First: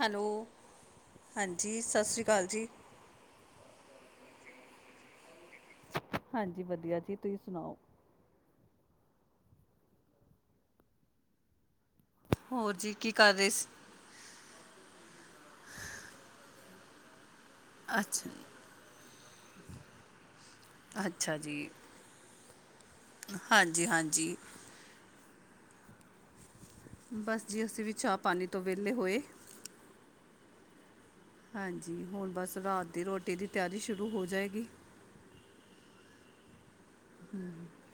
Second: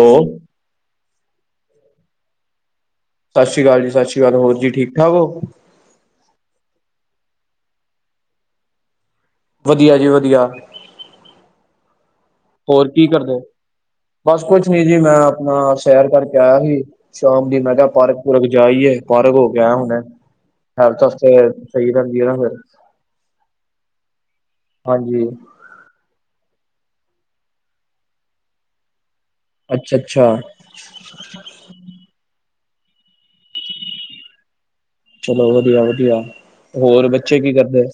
Hello. ਹਾਂਜੀ, ਸਾਸਰੀ ਅਕਾਲ ਜੀ। ਸ਼ਾਸਰੀ ਅਕਾਲ ਜੀ, ਸ਼ਾਸ਼ੀ ਅਕਾਲ। ਹੋਰ ਜੀ, ਠੀਕ-ਠਾਕ ਓ? ਹਾਂਜੀ ਵਧੀਆ ਜੀ। ਤੁਹੀ ਸੁਣਾਓ? ਵਧੀਆ ਜੀ, ਵਧੀਆ। ਹੋਰ ਜੀ ਕੀ ਕਰ ਕਰਦੇ? ਰਹੇ ਸੀ ਬਸ ਕੁੱਛ ਨੀ ਜੀ, ਮੈਂ ਆਪਣਾ ਸੈਰ ਕਰਕੇ ਆਇਆ ਹੀ। ਸ਼ਾਮ ਦੀ ਮੈਂ ਤੇ ਆਹ ਪਾਰਕ-ਪੂਰਕ ਅੱਛਾ ਜਾਈਏ। ਪਾਰਕ ਹੋਕੇ ਆਇਆ ਹੁਣੈ। ਹੈਲਥ ਵਾਸਤੇ ਅੱਛਾ ਸਹੀ ਰਹਿੰਦੀ ਐ ਨਾ ਫਿਰ। ਹਾਂਜੀ-ਹਾਂਜੀ। ਹਾਂਜੀ। ਬਸ ਜੀ, ਅਸੀਂ ਵੀ ਚਾਹ-ਪਾਣੀ ਤੋਂ ਵਿਹਲੇ ਹੋਏ। ਅੱਛਾ-ਅੱਛਾ। ਹਾਂਜੀ। ਹੁਣ ਬਸ ਰਾਤ ਦੀ ਰੋਟੀ ਦੀ ਤਿਆਰੀ ਸ਼ੁਰੂ ਹੋ ਜਾਏਗੀ। ਚਲੋ ਵਧੀਆਂ-ਵਧੀਆਂ। ਹੋਰ ਬੱਚੇ ਕੀ ਕਰਦੇਂ?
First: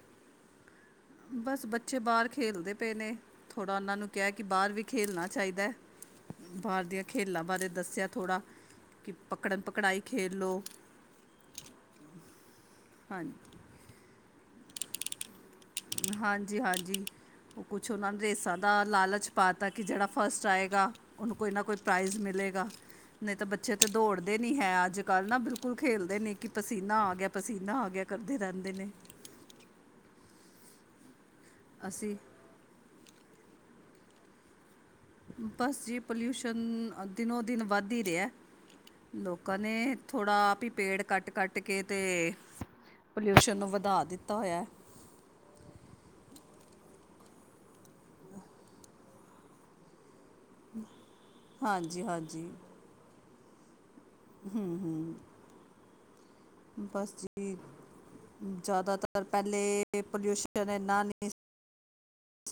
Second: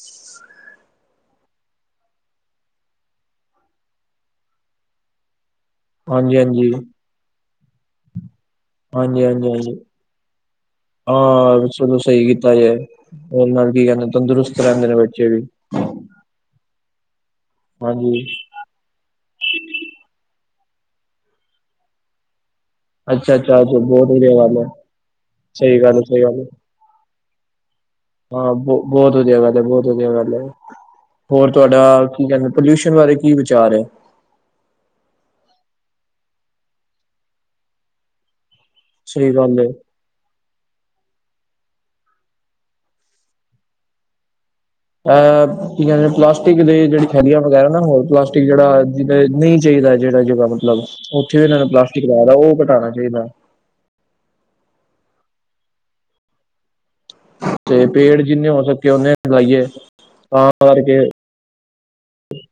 ਬਸ, ਬੱਚੇ ਬਾਹਰ ਖੇਲਦੇ ਪਏ ਨੇ। ਥੋੜ੍ਹਾ ਉਹਨਾਂ ਨੂੰ ਕਿਹਾਂ ਕਿ ਬਾਹਰ ਵੀ ਖੇਲਣਾ ਚਾਹੀਦਾ। ਹਾਂਜੀ ਹਾਂਜੀ ਬਾਹਰ ਦੀਆਂ ਖੇਲਾਂ ਬਾਰੇ ਦੱਸਿਆ ਥੋੜ੍ਹਾ, ਕਿ ਪਕੜਨ-ਪਕੜਾਈ ਖੇਲ ਲਓ ਆਹ ਸਨੋ ਸਹੀ ਕੀਤਾ ਜੇ, ਹਾਂਜੀ ਉਹਦੇ ਨਾਲ ਕੀ ਕਹਿੰਦੇ ਤੰਦਰੁਸ ਰਹਿੰਦੇਂ ਨੇ ਬੱਚੇ ਵੀ। ਹਾਂਜੀ-ਹਾਂਜੀ। ਉਹ ਕੁਛ ਉਹਨਾਂ ਹਾਂਜੀ ਰੇਸਾ ਦਾ ਲਾਲਚ ਪਾਤਾ ਕਿ ਜਿਹੜਾ ਫਸਟ ਆਏਗਾ, ਉਹਨੂੰ ਕੋਈ ਨਾ ਕੋਈ ਪ੍ਰਾਈਜ਼ ਮਿਲ਼ੇਗਾ। ਅੱਛਾ ਨਹੀਂ ਤਾਂ ਅੱਛਾ ਬੱਚੇ ਤੇ ਬਹੁਤ ਵਧੀਆ ਦੌੜਦੇ ਨੀ ਗੱਲ ਹੈ ਅੱਜ-ਕੱਲ੍ਹ ਨਾ। ਬਿਲਕੁਲ ਸਹੀ ਗੱਲ ਹੈ, ਖੇਲਦੇ ਸਹੀ ਨੀ ਗੱਲ ਹੈ। ਕਿ ਪਸੀਨਾਂ ਆ ਗਿਆ, ਪਸੀਨਾਂ ਆ ਗਿਆ। ਕਰਦੇ ਹਾਂ ਰਹਿੰਦੇਂ ਬਹੁ ਨੇ। ਬਹੁਤ ਵਧੀਆ ਗੱਲ ਐ, ਬਹੁਤ ਵਧੀਆ ਗੱਲ ਐ। ਹੋਰ ਤੁਹਾਡਾ ਅਸੀਂ ਕੀ ਕਹਿੰਦੇ, ਪੋਲਿਊਸ਼ਨ ਬਾਰੇ ਕੀ ਵਿਚਾਰ ਐ। ਬਸ ਜੀ, ਪੋਲਿਊਸ਼ਨ ਦਿਨੋਂ-ਦਿਨ ਵੱਧ ਈ ਰਿਹਾਂ। ਸਹੀ ਗੱਲ ਲੋਕਾਂ ਹੈ ਨੇ ਥੋੜ੍ਹਾ ਆਪ ਈ ਪੇੜ ਕੱਟ-ਕੱਟ ਕੇ ਤੇ ਪੋਲਿਊਸ਼ਨ ਨੂੰ ਵਧਾ ਦਿੱਤਾ ਹੋਇਆਂ। ਅਹ ਕੀ ਕਹਿਦੇ ਪਲਾਸਟਿਕ ਦੇ ਜਿਹੜੀ ਥੈਲੀਆਂ ਵਗੈਰ੍ਹਾ ਨਾ, ਹੋਰ ਪਲਾਸਟਿਕ ਜਿਹੜਾਂ ਜਿਦਾਂ ਇਹ ਨਹੀਂ ਚਾਹੀਦਾ, ਜਿਹੜਾ ਜਗ੍ਹਾ ਮਤਲਬ ਉੱਥੇ ਵੀ ਇਹਨਾਂ ਨੇ ਹਾਂਜੀ ਪਲਾਸਟਿਕ ਲਾਇਆਂ ਦਾ, ਹਾਂਜੀ ਉਹ ਘਟਾਣਾ ਚਾਹੀਦਾਂ। ਹੂੰ-ਹੂੰ। ਬਸ ਜੀ, ਤੇ ਪੇੜ ਜਿੰਨੇ ਹੋ ਸਕੇ ਓਨੇ ਜ਼ਿਆਦਾਤਰ ਲਾਈਏ ਪਹਿਲੇ ਤਾਂ ਪੋਲਿਊਸ਼ਨ ਕਰਕੇ ਇੰਨਾ ਨਹੀਂ ਸ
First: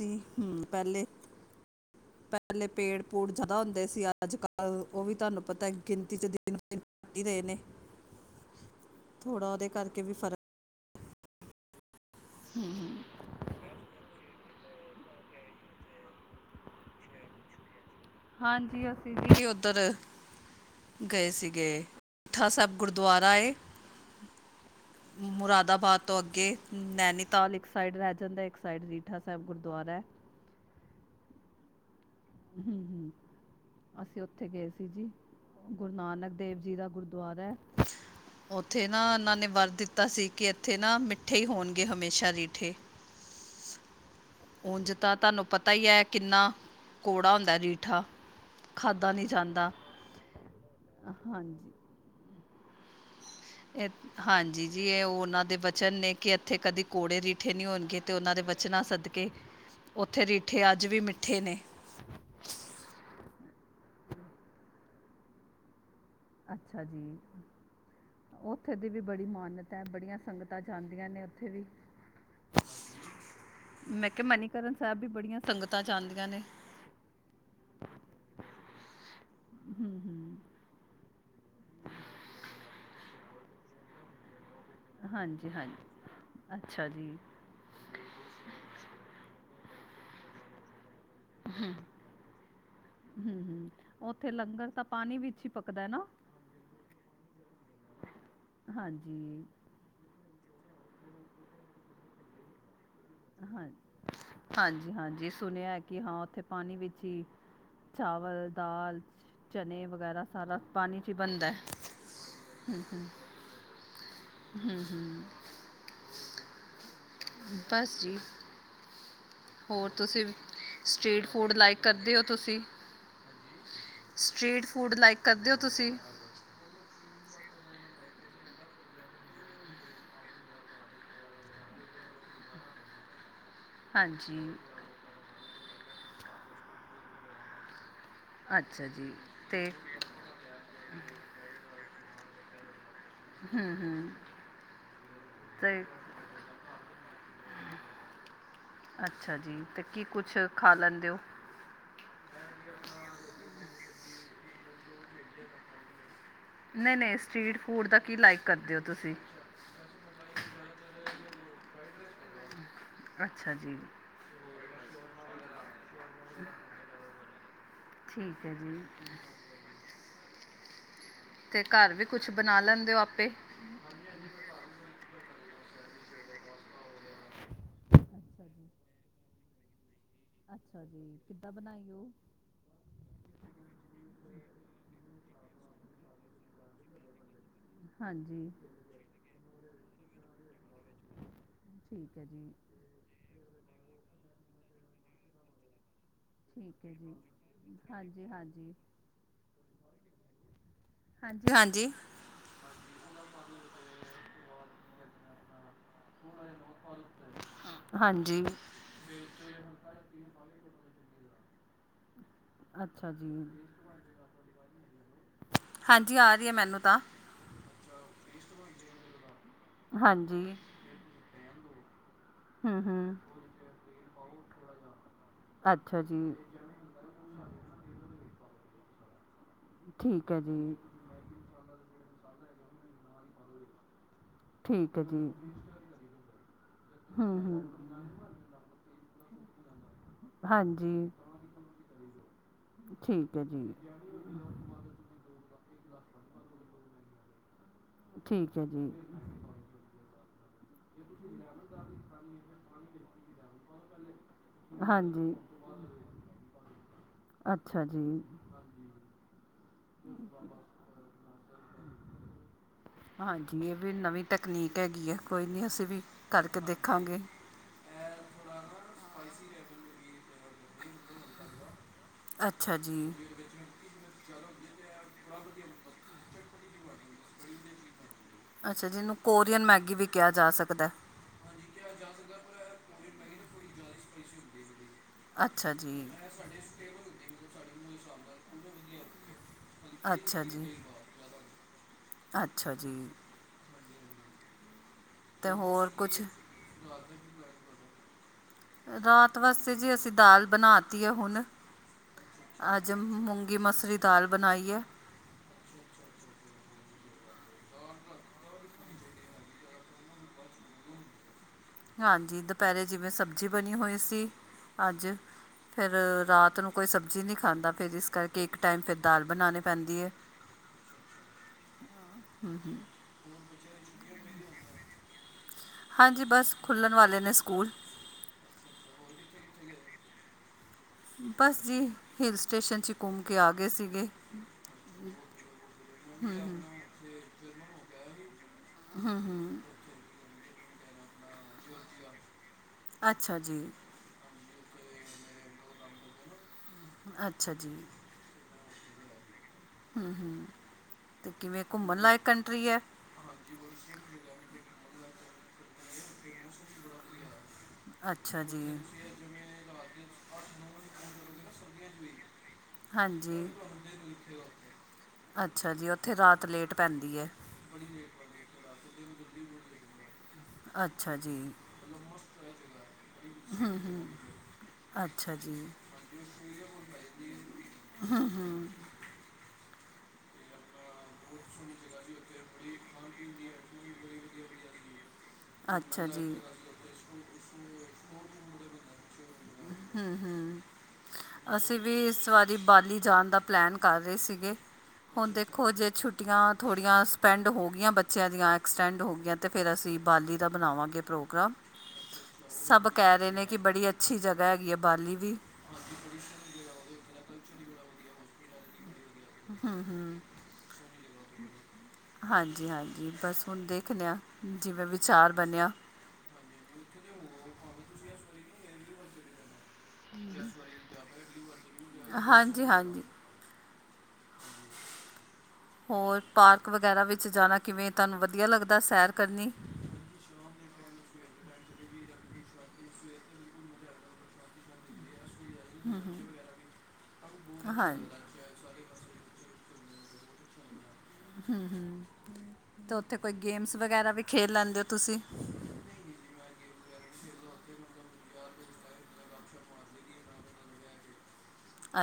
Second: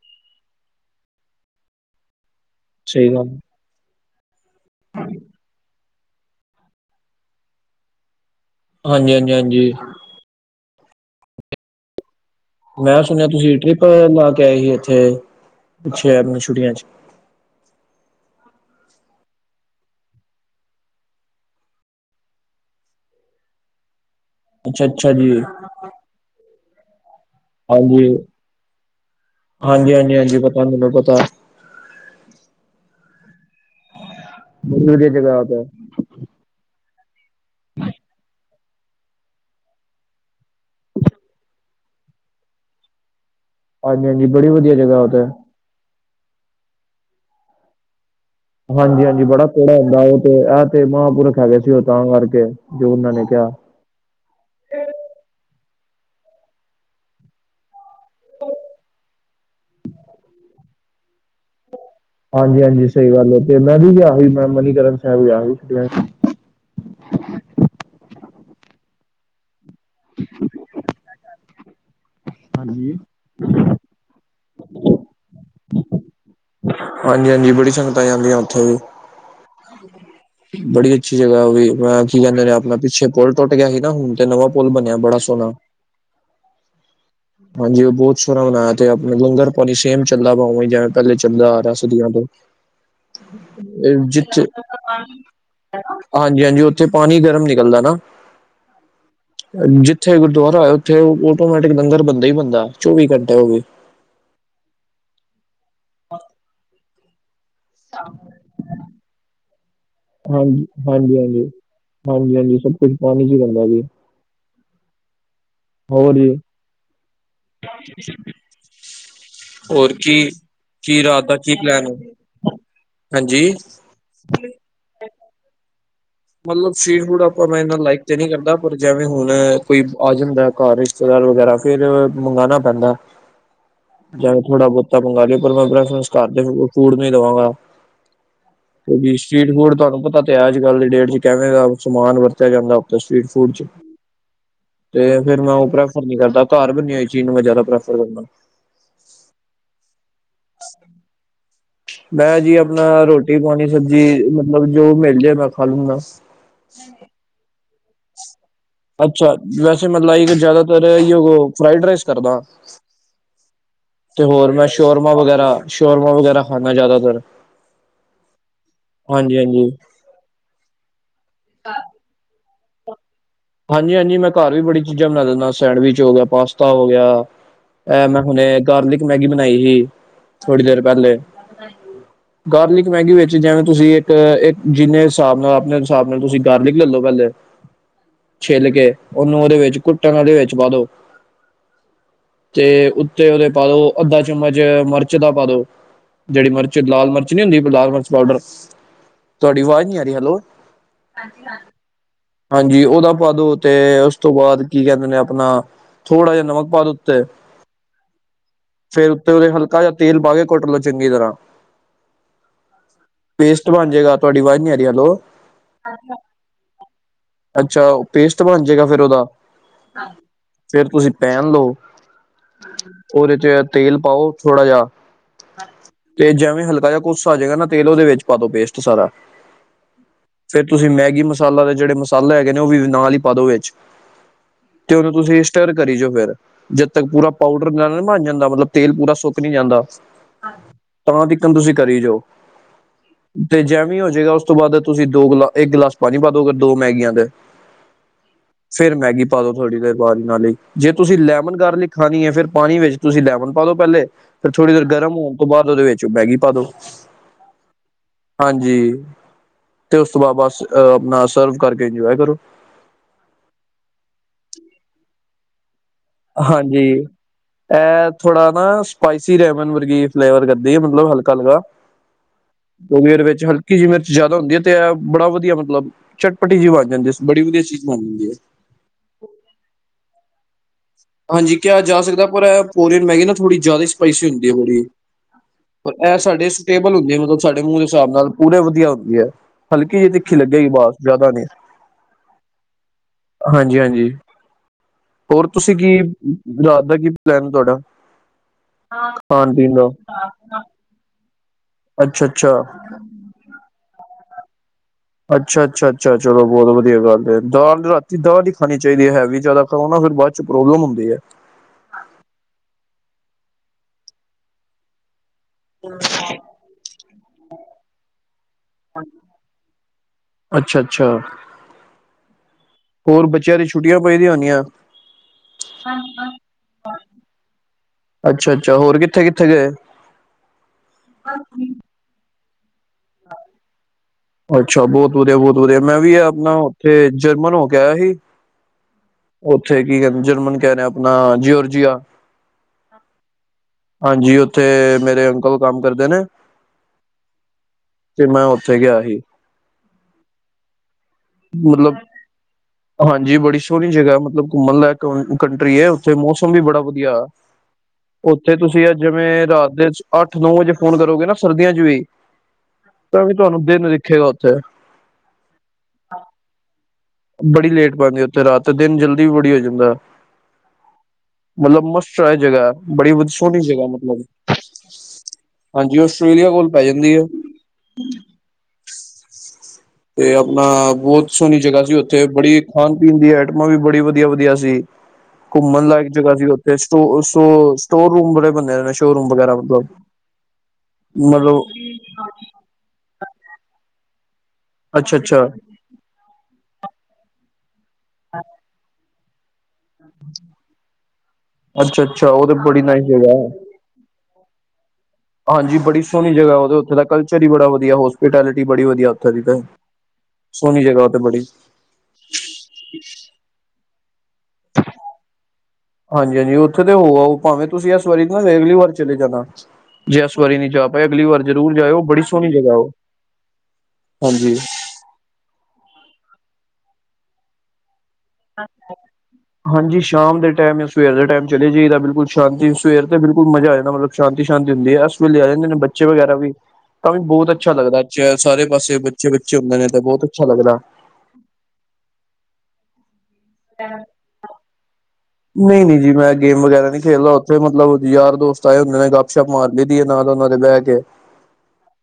ਹੂੰ, ਪਹਿਲੇ-ਪਹਿਲੇ ਸਹੀ ਗੱਲ ਪੇੜ-ਪੂੜ ਜ਼ਿਆਦਾ ਹੁੰਦੇ ਸੀ। ਅੱਜ-ਕੱਲ੍ਹ ਉਹ ਵੀ ਤੁਹਾਨੂੰ ਪਤਾ ਗਿਣਤੀ 'ਚ ਦਿਨ [unintelligible] ਈ ਰਹੇ ਨੇ। ਹਾਂਜੀ ਹਾਂਜੀ ਥੋੜਾਂ ਉਹਦੇ ਹਾਂਜੀ ਕਰਕੇ ਵੀ ਫ਼ਰ ਮੈਂ ਸੁਣਿਆ ਤੁਸੀਂ ਟ੍ਰਿਪ ਲਾ ਕੇ ਆਏ ਹੀ। ਓਥੇ ਸ਼ਹਿਰ ਨੂੰ ਛੁੱਟੀਆਂ 'ਚ। ਹਾਂਜੀ, ਅਸੀਂ ਵੀ ਉੱਧਰ ਗਏ ਸੀਗੇ। ਰੀਠਾ ਸਾਹਿਬ ਗੁਰਦੁਆਰਾ ਏ ਅੱਛਾ ਅੱਛਾ ਜੀ ਮੁਰਾਦਾਬਾਦ ਤੋਂ ਅੱਗੇ ਨੈਨੀ ਤਾਲ ਇੱਕ ਸਾਈਡ ਹਾਂਜੀ ਰਹਿ ਜਾਂਦਾ। ਇੱਕ ਸਾਈਡ ਰੀਠਾ ਸ਼ਾਹਿਬ ਗੁਰਦੁਆਰਾ ਐ। ਤੁਹਾਨੂੰ ਕਿਵੇਂ ਪਤਾ। ਹੂੰ-ਹੂੰ, ਅਸੀਂ ਉੱਥੇ ਗਏ ਸੀ ਬੜੀ ਜੀ। ਵਧੀਆ ਜਗ੍ਹਾ ਉਹ ਤੇ ਗੁਰੂ ਨਾਨਕ ਦੇਵ ਜੀ ਦਾ ਗੁਰਦੁਆਰਾ ਐ ਉੱਥੇ ਨਾ ਉਹਨਾਂ ਨੇ ਵਰ ਦਿੱਤਾ ਸੀ। ਕਿ ਇੱਥੇ ਨਾ ਮਿੱਠੇ ਈ ਹੋਣਗੇ ਹਮੇਸ਼ਾ ਰੀਠੇ। ਹਾਂਜੀ ਹਾਂਜੀ ਬੜੀ ਵਧੀਆ ਉਂਝ ਜਗ੍ਹਾ ਉਹ ਤਾਂ ਤੇ ਤੁਹਾਨੂੰ ਪਤਾ ਈ ਐ ਕਿੰਨਾਂ ਕੌੜਾ ਹੁੰਦਾਂ ਰੀਠਾ। ਖਾਧਾ ਹਾਂਜੀ-ਹਾਂਜੀ ਨਹੀਂ ਬੜਾ ਜਾਂਦਾ ਕੌੜਾ ਹੁੰਂਦਾ। ਉਹ ਤੇ ਇਹ ਤੇ ਮਹਾਂਪੁਰਖ ਹੈਗੇ ਸੀ। ਹਾਂਜੀ ਉ ਤਾਂ ਕਰਕੇ ਜੋ ਉਹਨਾਂ ਨੇ ਕਿਹਾਂ ਏ ਹਾਂਜੀ ਜੀ, ਇਹ ਉਹ ਉਹਨਾਂ ਦੇ ਬਚਨ ਨੇ, ਕਿ ਇੱਥੇ ਕਦੇ ਕੋੜੇ ਰੀਠੇ ਨਹੀਂ ਹੋਣਗੇ, ਤੇ ਉਹਨਾਂ ਦੇ ਬਚਨਾਂ ਸਦਕੇ। ਉੱਥੇ ਰੀਠੇ ਅੱਜ ਵੀ ਮਿੱਠੇ ਨੇ। ਹਾਂਜੀ-ਹਾਂਜੀ ਸਹੀ ਗੱਲ ਐ, ਤੇ ਮੈਂ ਵੀ ਗਿਆ ਸੀ ਮੈਂ ਮਨੀਕਰਨ ਸਾਹਿਬ ਗਿਆ ਸੀ। ਅੱਛਾ ਜੀ, ਉੱਥੇ ਦੀ ਵੀ ਬੜੀ ਮਾਨਤ ਐ ਬੜੀਆਂ ਸੰਗਤਾਂ ਜਾਂਦੀਆਂ ਨੇ ਉੱਥੇ ਵੀ। ਹਾਂਜੀ। ਮੈਂ ਕਿਆ, ਮਨੀਕਰਨ ਸਾਹਿਬ ਵੀ ਬੜੀਆਂ ਸੰਗਤਾਂ ਜਾਂਦੀਆਂ ਨੇ। ਹਾਂਜੀ-ਹਾਂਜੀ, ਬੜੀ ਸੰਗਤਾਂ ਜਾਂਦੀਆਂ ਓਥੇ ਵੀ। ਬੜੀ ਅੱਛੀ ਜਗ੍ਹਾ ਉਹ ਵੀ, ਕੀ ਕਹਿੰਦੇ ਨੇ ਅਪਣਾ ਪਿੱਛੇ ਪੁਲ ਟੁੱਟ ਗਿਆਂ ਹੀ ਨਾ ਹੁਣ ਤੇ ਨਵਾਂ ਪੁਲ ਬਣਿਆ ਬੜਾ ਸੋਹਣਾ ਹਾਂਜੀ-ਹਾਂਜੀ, ਅੱਛਾ ਜੀ। ਹਾਂਜੀ, ਉਹ ਬਹੁਤ ਸੋਹਣਾ ਬਨਾਇਆ ਤੇ ਆਪ ਲੰਗਰ ਪਾਣੀ ਸੇਮ ਚੱਲਦਾ ਪਿਆ ਜਿਵੇਂ ਪਹਿਲੇ ਚੱਲਦਾ ਆ ਰਹਾ। [unintelligible] ਡੀਆ ਤੋਂ ਹੂੰ ਹੂੰ ਏ ਉੱਥੇ ਜਿੱਥੇ ਲੰਗਰ ਤਾਂ ਪਾਣੀ ਵਿੱਚ ਹੀ ਪੱਕਦਾ ਹੈ ਨਾ ਹਾਂਜੀ-ਹਾਂਜੀ, ਉੱਥੇ ਪਾਣੀ ਗਰਮ ਨਿਕਲਦਾ ਨਾ। ਹਾਂਜੀ। ਉੱਥੇ ਗੁਰਦੁਆਰਾ ਆ, ਉਥੇ ਆਟੋਮੈਟਿਕ ਲੰਗਰ ਬਣਦਾ ਈ ਬਣਦਾ, ਚੌਵੀ ਘੰ ਹਾਂ, ਹਾਂਜੀ-ਹਾਂਜੀ ਸੁਣਿਆ ਐ ਕਿ ਹਾਂ ਉੱਥੇ ਪਾਣੀ ਵਿੱਚ ਈ- ਚਾਵਲ, ਦਾਲ, ਚਨੇ ਵਗੈਰਾ ਸਾਰਾ ਹਾਂਜੀ, ਪਾਣੀ'ਚ ਈ ਹਾਂਜੀ-ਹਾਂਜੀ, ਬਨਦਾ। ਹਾਂਜੀ-ਹਾਂਜੀ, ਸਭ ਕੁਛ ਪਾਣੀ'ਚ ਈ ਬਨਦਾ ਜੀ। ਹੂੰ-ਹੂੰ ਹੋਰ ਜੀ? ਬਸ ਜੀ। ਹੋਰ ਕੀ, ਕੀ ਰਾਤ ਸਟਰੀਟ ਦਾ ਫੂਡ ਕੀ ਲਾਈਕ ਪਲੈਨ ਏ, ਕਰਦੇ ਹਾਂਜੀ? ਸਟ੍ਰਰੀਟ ਫੂਡ ਲਾਈਕ ਕਰਦੇ ਓ ਤੁਸੀ? ਮਤਲਬ ਸਟ੍ਰੀਟ ਫੂਡ ਆਪਾਂ ਮੈਂ ਇਨਾ ਲਾਈਕ ਤੇ ਨਹੀਂ ਕਰਦਾ, ਪਰ ਜੈਵੇਂ ਹੁਣ ਕੋਈ ਆ ਜਾਂਦਾ ਘਰ। ਰਿਸ਼ਤੇਦਾਰ ਵਗੈਰਾ ਫਿਰ, ਮੰਗਾਣਾ ਪੈਂਦਾ। ਹਾਂਜੀ ਜਾਵੇ, ਥੋੜ੍ਹਾ-ਬਹੁਤਾ ਮੰਗਾਲੇ ਪਰ ਮੈਂ ਪ੍ਰੈਫਰੰਸ ਘਰਦੇ ਫੂਡ ਨੂੰ ਈ ਦਵਾਂਗਾ। ਅੱਛਾ ਤੇ ਜੀ ਵੀ, ਸਟ੍ਰੀਟ ਤੇ ਫੂਡ ਤੁਹਾਨੂੰ ਪਤਾ ਤੇ ਹੈ ਅੱਜ-ਕੱਲ ਦੀ ਡੇਟ'ਚ ਕੈਂਵੇਂ ਦਾ ਸਮਾਨ ਵਰਤਿਆ ਜਾਂਦਾ। ਸ੍ਰਟੀਟ ਫੂਡ'ਚ ਹੂੰ ਹੂੰ ਤੇ, ਫਿਰ ਮੈਂ ਉਹ ਤੇ ਪ੍ਰੈਫਰ ਨੀ ਕਰਦਾ। ਘਰ ਬਨੀ ਹੋਈ ਚੀਜ਼ ਨੂੰ, ਮੈਂ ਜ਼ਿਆਦਾ ਪ੍ਰੈਫਰ ਕਰਨਾ। ਅੱਛਾ ਜੀ, ਤੇ ਕੀ ਕੁਛ ਖਾ ਲੈਂਦੇ ਓ? ਮੈਂ ਜੀ ਅਪਨਾ, ਰੋਟੀ-ਪਾਣੀ, ਸਬਜ਼ੀ ਮਤਲਬ ਜੋ ਮਿਲਜੇ ਮੈਂ ਖਾਲੂੰਗਾ। ਨਹੀਂ-ਨਹੀਂ, ਸਟ੍ਰੀਟ ਫੂਡ ਦਾ ਕੀ ਲਾਈਕ ਕਰਦੇ ਓ ਤੁਸੀ? ਅੱਛਾ ਵੈਸੇ ਮੈਂ ਲਾਇਕ ਜ਼ਿਆਦਾਤਰ, ਐਈਓ ਫ੍ਰਾਈਡ ਰਾਈਸ ਕਰਦਾ। ਅੱਛਾ ਜੀ। ਤੇ ਹੋਰ ਮੈਂ ਸ਼ੋਰਮਾ ਵਗ਼ੈਰਾ, ਸ਼ੋਰਮਾ ਵਗੈਰਾ ਖਾਂਨਾ ਜ਼ਿਆਦਾਤਰ। ਠੀਕ ਐ ਜੀ। ਹਾਂਜੀ ਹਾਂਜੀ। ਤੇ ਘਰ ਵੀ ਕੁਛ ਬਣਾ ਲੈਂਦੇ ਓ, ਆਪੇ? ਹਾਂਜੀ-ਹਾਂਜੀ, ਮੈਂ ਘਰ ਵੀ ਬੜੀ ਚੀਜ਼ਾਂ ਬਣਾ ਦਿੰਦਾ ਸੈਂਡਵਿਚ ਹੋਗਿਆ, ਪਾਸਤਾ ਹੋਗਿਆ। ਐ ਮੈਂ ਹੁਣੇ, ਗਾਰਲਿਕ ਮੈਗੀ ਬਣਾਈ ਹੀ। ਅੱਛਾ ਜੀ, ਕਿੱਦਾਂ ਬਨਾਈ ਉ? ਗਾਰਲਿਕ ਮੈਗੀ ਵਿੱਚ ਜੈਂਵੇਂ ਤੁਸੀਂ ਇੱਕ, ਇੱਕ ਜਿੰਨੇ ਹਿਸਾਬ ਨਾਲ, ਅਪਣੇ ਹਿਸਾਬ ਨਾਲ ਤੁਸੀਂ ਗਾਰਲਿਕ ਲੈਲੋ ਪਹਿਲੇ। ਹਾਂਜੀ ਛਿੱਲ ਕੇ ਉਹਨੂੰ ਉਹਦੇ ਵਿੱਚ ਕੁੱਟਣ ਦੇ ਵਿੱਚ ਪਾ ਦੋ। ਠੀਕ ਹੈ ਜੀ। ਤੇ ਉੱਤੇ ਉਹਦੇ ਪਾ ਦੋ ਅੱਧਾ ਚਮਚ ਮਿਰਚ ਦਾ ਪਾ ਦੋ। ਜਿਹੜੀ ਮਰਚ ਠੀਕ ਹੈ ਲਾਲ ਮਰਚ ਨਹੀਂ ਹੁੰਦੀ ਲਾਲ ਮਰਚ ਹਾਂਜੀ ਪਾਊਡਰ ਹਾਂਜੀ ਤੁਹਾਡੀ ਆਵਾਜ਼ ਨਹੀਂ ਆ ਰਹੀ ਹੈਲੋ। ਹਾਂਜੀ, ਹਾਜੀ ਉਹਦਾ ਪਾਦੋ ਤੇ ਉਸ ਤੋਂ ਬਾਅਦ ਕੀ ਕਹਿੰਦੇ ਨੇ ਆਪਣਾ ਥੋੜਾ ਜਿਹਾ ਨਮਕ ਪਾ ਦੋ ਉਤੇ ਹਾਂਜੀ ਫੇਰ ਉੱਥੇ ਉਹਦੇ ਹਲਕਾ ਜ ਤੇਲ ਪਾਾਹ ਕੇ ਕੁੱਟ ਲਓ ਚੰਗੀ ਤਰ੍ਹਾਂ। ਅੱਛਾ ਜੀ ਪੇਸਟ ਬਣ ਜੇਗਾ। ਤੁਹਾਡੀ ਵਾਜ ਨੀ ਆਂ ਰਹੀ ਹੈਲੋ। ਹਾਂਜੀ ਆ ਰਹੀ ਹੈ ਮੈਨੂੰ ਤਾਂ ਅੱਛਾ ਪੇਸਟ ਬਣ ਜੇਗਾ ਫੇਰ ਉਹਦਾ ਹਾਂਜੀ ਫੇਰ ਤੁਸੀਂ ਪੈਨ ਲਓ। ਹੂੰ ਹੂੰ ਉਹਦੇ ਚ ਤੇਲ ਪਾਓ ਥੋੜਾ ਜਿਹਾ ਅੱਛਾ ਜੀ ਤੇ ਜੈਵੇਂ ਹਲਕਾ ਜਿਹਾ ਨਾ [unintelligible] ਤੇਲ ਉਹਦੇ ਵਿੱਚ ਪਾ ਦੋ ਪੇਸਟ ਸਾਰਾ ਠੀਕ ਹੈ ਫੇਰ ਜੀ ਤੁਸੀਂ ਮੈਗੀ ਦਾਲਾ ਦੇ ਜਿਹੜੇ ਮਸਾਲੇ ਹੈਗੇ ਨੇ ਉਹ ਵੀ ਨਾਲ ਹੀ ਪਾ ਦੋਵੇ ਵਿੱਚ। ਤੇ ਠੀਕ ਹੈ ਉਹਨੂੰ ਜੀ ਤੁਸੀਂ ਸਟਰ ਕਰੀ ਜਾਓ ਫਿਰ ਜਦ ਤੱਕ ਪੂਰਾ ਹੂੰ ਹੂੰ ਪਾਊਡਰ ਬਣ ਜਾਂਦਾ ਮਤਲਬ ਤੇਲ ਪੂਰਾ ਸੁੱਕ ਨੀ ਜਾਂਦਾ ਹਾਂਜੀ ਤਾਂ ਤਕਮ ਤੁਸੀਂ ਕਰੀ ਜੋਓ। ਠੀਕ ਹੈ ਤੇ ਜੀ ਜੈਮੀ ਹੋਜਏਗਾ ਉਸ ਤੋਂ ਬਾਅਦ ਤੁਸੀਂ ਦੋ ਗਲਾ ਇੱਕ ਗਿਲਾਸ ਪਾਣੀ ਪਾ ਦੋਗੇ ਦੋ ਮੈਗੀਆਂ ਦੇ। ਠੀਕ ਹੈ ਜੀ ਫੇਰ ਮੈਗੀ ਪਾ ਦੋ ਥਹਾੜੀ ਦੇਰ ਬਾਹਾਰੀ ਨਾਲ ਹੀ ਜੇ ਤੁਸੀਂ ਲੈਮਨ ਗਾਰਲਿਕ ਖਾਣੀ ਹੈ ਫੇਰ ਪਾਣੀ ਵਿੱਚ ਤੁਸੀਂ ਲੈਮਨ ਪਾ ਦੋ ਪਹਿਲੇ ਫੇਰ ਥੋੜ੍ਹੀ ਦੇਰ ਗਰਮ ਹਾਂਜੀ ਹੋਣ ਤੋਂ ਬਾਅਦ ਉਹਦੇ ਵਿੱਚ ਮੈਗੀ ਪਾ ਦੋ। ਅੱਛਾ ਜੀ। ਹਾਂਜੀ ਤੇ ਉਸ ਤੋਂ ਬਾਅਦ ਬਸ ਆਪਣਾ ਸਰਵ ਕਰਕੇ ਇੰਜੋਏ ਕਰੋ। ਹਾਂਜੀ ਇਹ ਵੀ ਨਵੀਂ ਤਕਨੀਕ ਹੈਗੀ ਆ ਕੋਈ ਨੀ ਅਸੀਂ ਵੀ ਕਰਕੇ ਹਾਂਜੀ। ਦੇਖਾਂਗੇ ਇਹ ਥੋੜਾ ਨਾ ਸਪਾਈਸੀ ਲੈਮਨ ਵਰਗੀ ਫਲੇਵਰ ਕਰਦੀ ਹੈ ਮਤਲਬ ਹਲਕਾ-ਹਲਕਾ। ਅੱਛਾ ਕਿੳਕੀ ਜੀ ਏਰੇ ਵਿੱਚ ਹਲ ਘੀ ਜੀ ਮਿਰਚ ਜਿਆਦਾ ਹੁੰਦੀ ਹੈ ਤੇ ਇਹ ਬੜਾ ਵਧੀਆ ਮਤਲਬ ਚਟਪੱਟੀ ਜਿਹੀ ਬਣ ਜਾਂਦੀ ਐ ਬੜੀ ਵਧੀਆ ਚੀਜ਼ ਬਣ ਜਾਂਦੀ ਐ। ਅੱਛਾ ਜਿਹਨੂੰ ਕੋਰੀਅਨ ਮੈਗੀ ਵੀ ਕਿਹਾ ਜਾ ਸਕਦੈ। ਹਾਂਜੀ ਕਿਹਾ ਜਾ ਸਕਦਾ ਪਰ ਪੋਰੀਅਨ ਮੈਗੀ ਨਾ ਥੋੜ੍ਹੀ ਜ਼ਿਆਦਾ ਹੀ ਸਪਾਈਸੀ ਹੁੰਦੀ ਹੋ। ਅੱਛਾ ਜੀ। ਹੁੰਦੀ ਹੈ ਮਤਲਬ ਸਾਡੇ ਮੂੰਹ ਦੇ ਹਿਸਾਬ ਨਾਲ ਪੂਰੇ ਵਧੀਆ ਹੁੰਦੀ ਹੈ ਹਲਕੀ ਜਿਹੀ ਤਿੱਖੀ ਅੱਛਾ ਜੀ ਲੱਗੇਗੀ ਬਸ ਜ਼ਿਆਦਾ ਨਈ। ਅੱਛਾ ਜੀ। ਹਾਂਜੀ-ਹਾਂਜੀ ਹੋਰ ਅਤੇ ਤੁਸੀਂ ਕੀ ਕੁਛ ਰਾਤ ਦਾ ਕੀ ਪਲੈਨ ਤੁਹਾਡਾ? ਰਾਤ ਖਾਣ ਵਾਸਤੇ ਪੀਣ ਦਾ ਜੇ ਅਸੀਂ ਦਾਲ ਬਣਾ ਤੀ ਹੈ ਹੁਣ। ਅੱਛਾ-ਅੱਛਾ ਜ ਮੂੰਗੀ ਮਸਰੀ ਦਾਲ ਬਣਾਈਏ। ਅੱਛਾ-ਅੱਛਾ-ਅੱਛਾ ਚਲੋ ਬਹੁਤ ਵਧੀਆ ਗੱਲ ਏ। ਦਾਲ ਰਾਤੀ ਦਾਲ ਹੀ ਖਾਣੀ ਚਾਹੀਦੀ ਹੈ ਵੀ ਹੈਵੀ ਜ਼ਿਆਦਾ ਖਾਉ ਨਾ ਫੇਰ ਬਾਅਦ ਵਿੱਚ ਪ੍ਰੋਬਲਮ ਹੁੰਦੀ ਹੈ। ਹਾਂਜੀ ਦੁਪਹਿਰੇ ਜਿਵੇਂ ਸਬਜ਼ੀ ਬਣੀ ਹੋਈ ਸੀ ਅੱਜ ਫੇਰ ਰਾਤ ਨੂੰ ਕੋਈ ਸਬਜ਼ੀ ਨਹੀਂ ਖਾਂਦਾ ਫੇਰ ਕਰਕੇ ਇੱਕ ਟਾਈਮ ਫੇਰ ਦਾਲ ਬਣਾਉਣੀ ਪੈਂਦੀ ਏ। ਅੱਛਾ ਅੱਛਾ ਹੂੰ-ਹੂੰ ਹੋਰ ਬੱਚਿਆਂ ਦੀ ਛੁੱਟੀਆਂ ਪੈਦੀਆਂ ਹੋੁੰਦੀਐ। ਹਾਂਜੀ ਬਸ ਖੁੱਲ੍ਹਣ ਵਾਲੇ ਨੇ ਸਕੂਲ ਅੱਛਾ-ਅੱਛਾ ਹੋਰ ਕਿੱਥੇ-ਕਿੱਥੇ ਗਏ। ਬਸ ਜੀ ਹਿਲ ਸਟੇਸ਼ਨ ਚ ਘੁੰਮ ਕੇ ਆ ਗਏ ਸੀਗੇ। ਅੱਛਾ ਬਹੁਤ ਵਧੀਆ ਬਹੁਤ ਵਧੀਆ ਮੈਂ ਵੀ ਹੂੰ ਆਪਣਾ ਉੱਥੇ ਜਰਮਨ ਹੋ ਕੇ ਆਇਆ ਸੀ। ਹੂੰ-ਹੂੰ, ਉੱਥੇ ਕੀ ਕਹਿੰਦੇ ਜਰਮਨ ਕਹਿ ਰੇ ਆਪਣਾ ਜਿਓਰਜੀਆ ਅੱਛਾ ਜੀ, ਹਾਂਜੀ ਉੱਥੇ ਮੇਰੇ ਅੰਕਲ ਕੰਮ ਕਰਦੇ ਨੇ, ਅੱਛਾ ਜੀ ਤੇ ਮੈਂ ਉੱਥੇ ਗਿਆ ਸੀ। ਹੂੰ-ਹੂੰ, ਤੇ ਕਿਵੇਂ ਮਤਲਬ ਘੁੰਮਣ ਲਾਇਕ ਕੰਟਰੀ ਐ। ਹਾਂਜੀ ਬੜੀ ਸੋਹਣੀ ਜਗ੍ਹਾ ਮਤਲਬ ਘੁੰਮਣ ਲਾਇਕ ਕੰਟਰੀ ਉੱਥੇ ਮੌਸਮ ਵੀ ਬੜਾ ਵਧੀਆ। ਅੱਛਾ ਉੱਥੇ ਜੀ ਤੁਸੀਂ ਅ ਜਿਵੇਂ ਰਾਤ ਦੇ ਅੱਠ ਨੌ ਵਜੇ ਫੋਨ ਕਰੋਗੇ ਨਾ ਸਰਦੀਆਂ ਚ ਵੀ ਤਾਂਕੀ ਹਾਂਜੀ ਤੁਹਾਨੂੰ ਦਿਨ ਦਿਖੇਗਾ ਉੱਥੇ ਅੱਛਾ ਜੀ ਉੱਥੇ ਰਾਤ ਲੇਟ ਪੈਂਦੀ ਐ। ਬੜੀ ਲੇਟ ਪੈਦੀ ਐ ਉੱਥੇ ਰਾਤ ਦਿਨ ਜਲਦੀ ਬੜੀ ਹੋ ਜਾਂਦਾ। ਅੱਛਾ ਜੀ ਮਤਲਬ ਮਸਟ ਐ ਇਹ ਜਗ੍ਹਾ ਬੜੀ ਵੀ ਸੋਹਣੀ ਜਗ੍ਹਾ ਮਤਲਬ ਅੱਛਾ ਜੀ ਹਾਂਜੀ ਆਸਟ੍ਰੇਲੀਆ ਕੋਲ ਪੈ ਜਾਂਦੀ ਆ। ਤੇ ਆਪਣਾ ਬਹੁਤ ਸੋਹਣੀ ਜਗ੍ਹਾ ਸੀ ਉ ਉੱਥੇ ਬੜੀ ਖਾਣ ਪੀਣ ਦੀ ਆਈਟਮਾਂ ਵੀ ਬੜੀ ਵਧੀਆ ਵਧੀਆ ਸੀ, ਘੁੰਮਣ ਅੱਛਾ ਲਾਇਕ ਜੀ ਜਗ੍ਹਾ ਸੀ। ਫੇਰ ਸਟੋ ਸ ਸਟੋਰ ਰੂਮ ਬੜੇ ਬੰਨੇ ਨੇ। ਸ਼ੋਰੂਮ ਵਗੈਰਾ ਮਤਲਬ, ਹੂੰ ਹੂੰ ਮਤਲਬ ਅਸੀਂ ਵੀ ਇਸ ਵਾਰੀ ਬਾਲੀ ਜਾਣ ਦਾ ਪਲੈਨ ਕਰ ਰਹੇ ਸੀਗੇ ਅੱਛਾ ਹੁਣ ਅੱਛਾ ਦੇਖੋ ਜੇ ਛੁੱ ਛੁੱਟੀਆਂ ਥੋੜੀਆਂ ਸਪੈਂਡ ਹੋ ਗਈਆਂ ਬੱਚਿਆਂ ਦੀਆਂ ਐਕਸਟੈਂਡ ਹੋ ਗਈਆਂ। ਤੇ ਫਿਰ ਅਸੀਂ ਬਾਲੀ ਦਾ ਬਣਾਵਾਂਗੇ ਪ੍ਰੋਗਰਾਮ ਅੱਛਾ ਅੱਛਾ ਉਹ ਤੇ ਬੜੀ ਸਭ ਨਾਈਸ ਕਹਿ ਰਹੇ ਨੇ ਜਗ੍ਹਾ ਕਿ ਬੜੀ ਅੱਛੀ ਜਗ੍ਹਾ ਹੈਗੀ ਆ ਬਾਲੀ ਵੀ, ਹਾਂਜੀ ਬੜੀ ਸੋਹਣੀ ਜਗ੍ਹਾ ਉਹ ਉੱਥੇ ਦਾ ਕਲਚਰ ਈ ਬੜਾ ਵਧੀਆ ਹੋਸਪੀਟੈਲਿਟੀ ਬੜੀ ਵਧੀਆ ਉੱਥੇ ਦੀ ਤੇ ਹੂੰ ਹੂੰ ਸੋਹਣੀ ਜਗਾ ਉਹ ਤੇ ਬੜੀ ਹਾਂਜੀ-ਹਾਂਜੀ ਬਸ ਹੁਣ ਦੇਖਦਿਆ ਜਿਵੇਂ ਵਿਚਾਰ ਬਣਿਆ। ਹਾਂਜੀ ਹਾਂਜੀ ਉੱਥੇ ਤੇ ਹੋ ਆ ਭਾਵੇਂ ਤੁਸੀਂ ਇਸ ਵਾਰੀ ਨਾ ਅਗਲੀ ਵਾਰ ਚਲੇ ਜਾਣਾ ਜੇ ਅ ਵਾਰੀ ਨੀ ਜਾ ਭ ਅਗਲੀ ਵਾਰ ਜ਼ਰੂਰ ਜਾਇਓ ਬੜੀ ਸੋਹਣੀ ਹਾਂਜੀ ਜਗ੍ਹਾ ਉਹ, ਹਾਂਜੀ ਹਾਂਜੀ ਹੋਰ ਪਾਰਕ ਵਗੈਰਾ ਵਿੱਚ ਜਾਣਾ ਕਿਵੇਂ ਤੁਹਾਨੂੰ ਵਧੀਆ? ਲੱਗਦਾ ਸੈਰ ਕਰਨੀ ਹਾਂਜੀ ਸ਼ਾਮ ਦੇ ਟੈਮ ਸਵੇਰ ਦੇ ਟਾਈਮ ਚਲੇ ਜਏ ਤਾਂ ਬਿਲਕੁਲ ਸ਼ਾਤੀ ਸਵੇਰ ਦੇ ਬਿਲਕੁਲ ਮਜ਼ਾ ਆ ਜਾਣਾ ਮਤਲਬ ਸ਼ਾਤੀ ਸ਼ਾਂਤੀ ਹੁੰਦੀ ਐ। ਲਿਆ ਜਾਂਦੇ ਨੇ ਬੱਚੇ ਵਗੈਰਾ ਵੀ, ਤਾਂ ਵੀ ਬਹੁਤ ਅੱਛਾ ਲੱਗਦਾ। ਹਾਂਜੀ ਸਾਰੇ ਪਾਸੇ ਬੱਚੇ ਬੱਚੇ ਹੁੰਦੇ ਨੇ ਤਾਂ ਬੋਤ ਅੱਛਾ ਲੱਗਦਾ। ਹੂੰ-ਹੂੰ, ਤੇ ਉੱਥੇ ਕੋਈ ਗੇਮਸ ਵਗੈਰਾ ਵੀ ਖੇਡ ਲੈਂਦੇ ਔ ਤੁਸੀਂ? ਨਈ-ਨਈ ਜੀ ਮੈਂ ਗੇਮ ਵਗੈਰਾ ਨੀ ਖੇਲਦਾ ਉੱਥੇ ਮਤਲਬ ਯਾਰ ਦੋਸਤ ਆਏ ਹੁੰਦੇ ਨੇ ਗੱਪ ਸ਼ੱਪ ਮਾਰ ਦੀਦੀ ਏ ਨਾਲ ਉਹਨਾਂ ਦੇ ਬਹਿ ਕੇ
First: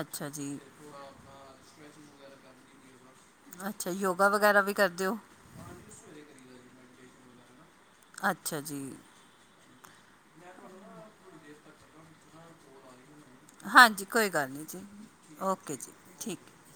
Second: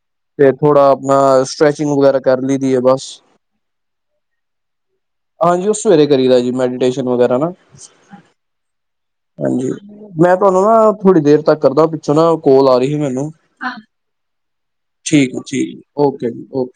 ਅੱਛਾ ਤੇ ਜੀ ਥੋੜਾ ਆਪਣਾ ਸਟ੍ਰੈਚਿੰਗ ਵਗੈਰਾ ਕਰ ਲਈ ਦੀ ਐ ਬਸ ਅੱਛਾ ਯੋਗਾ ਵਗੈਰਾ ਵੀ ਕਰਦੇ ਔ? ਹਾਂਜੀ ਉਹ ਸਵੇਰੇ ਕਰੀ ਦਾ ਜੀ ਮੈਡੀਟੇਸ਼ਨ ਵਗੈਰਾ ਨਾ। ਅੱਛਾ ਜੀ, ਹਾਂਜੀ ਮੈਂ ਤੁਹਾਨੂੰ ਨਾ ਥੋੜੀ ਦੇਰ ਤੱਕ ਕਰਦਾ ਪਿੱਛੋਂ ਨਾ ਕੋਲ ਆ ਰਹੀ ਸੀ ਮੈਨੂੰ ਹਾਂਜੀ ਕੋਈ ਗੱਲ ਨਹੀਂ ਜੀ ਠੀਕ ਐ ਓਕੇ ਠੀਕ ਐ ਜੀ ਓਕੇ ਠੀਕ ਜੀ ਓਕੇ।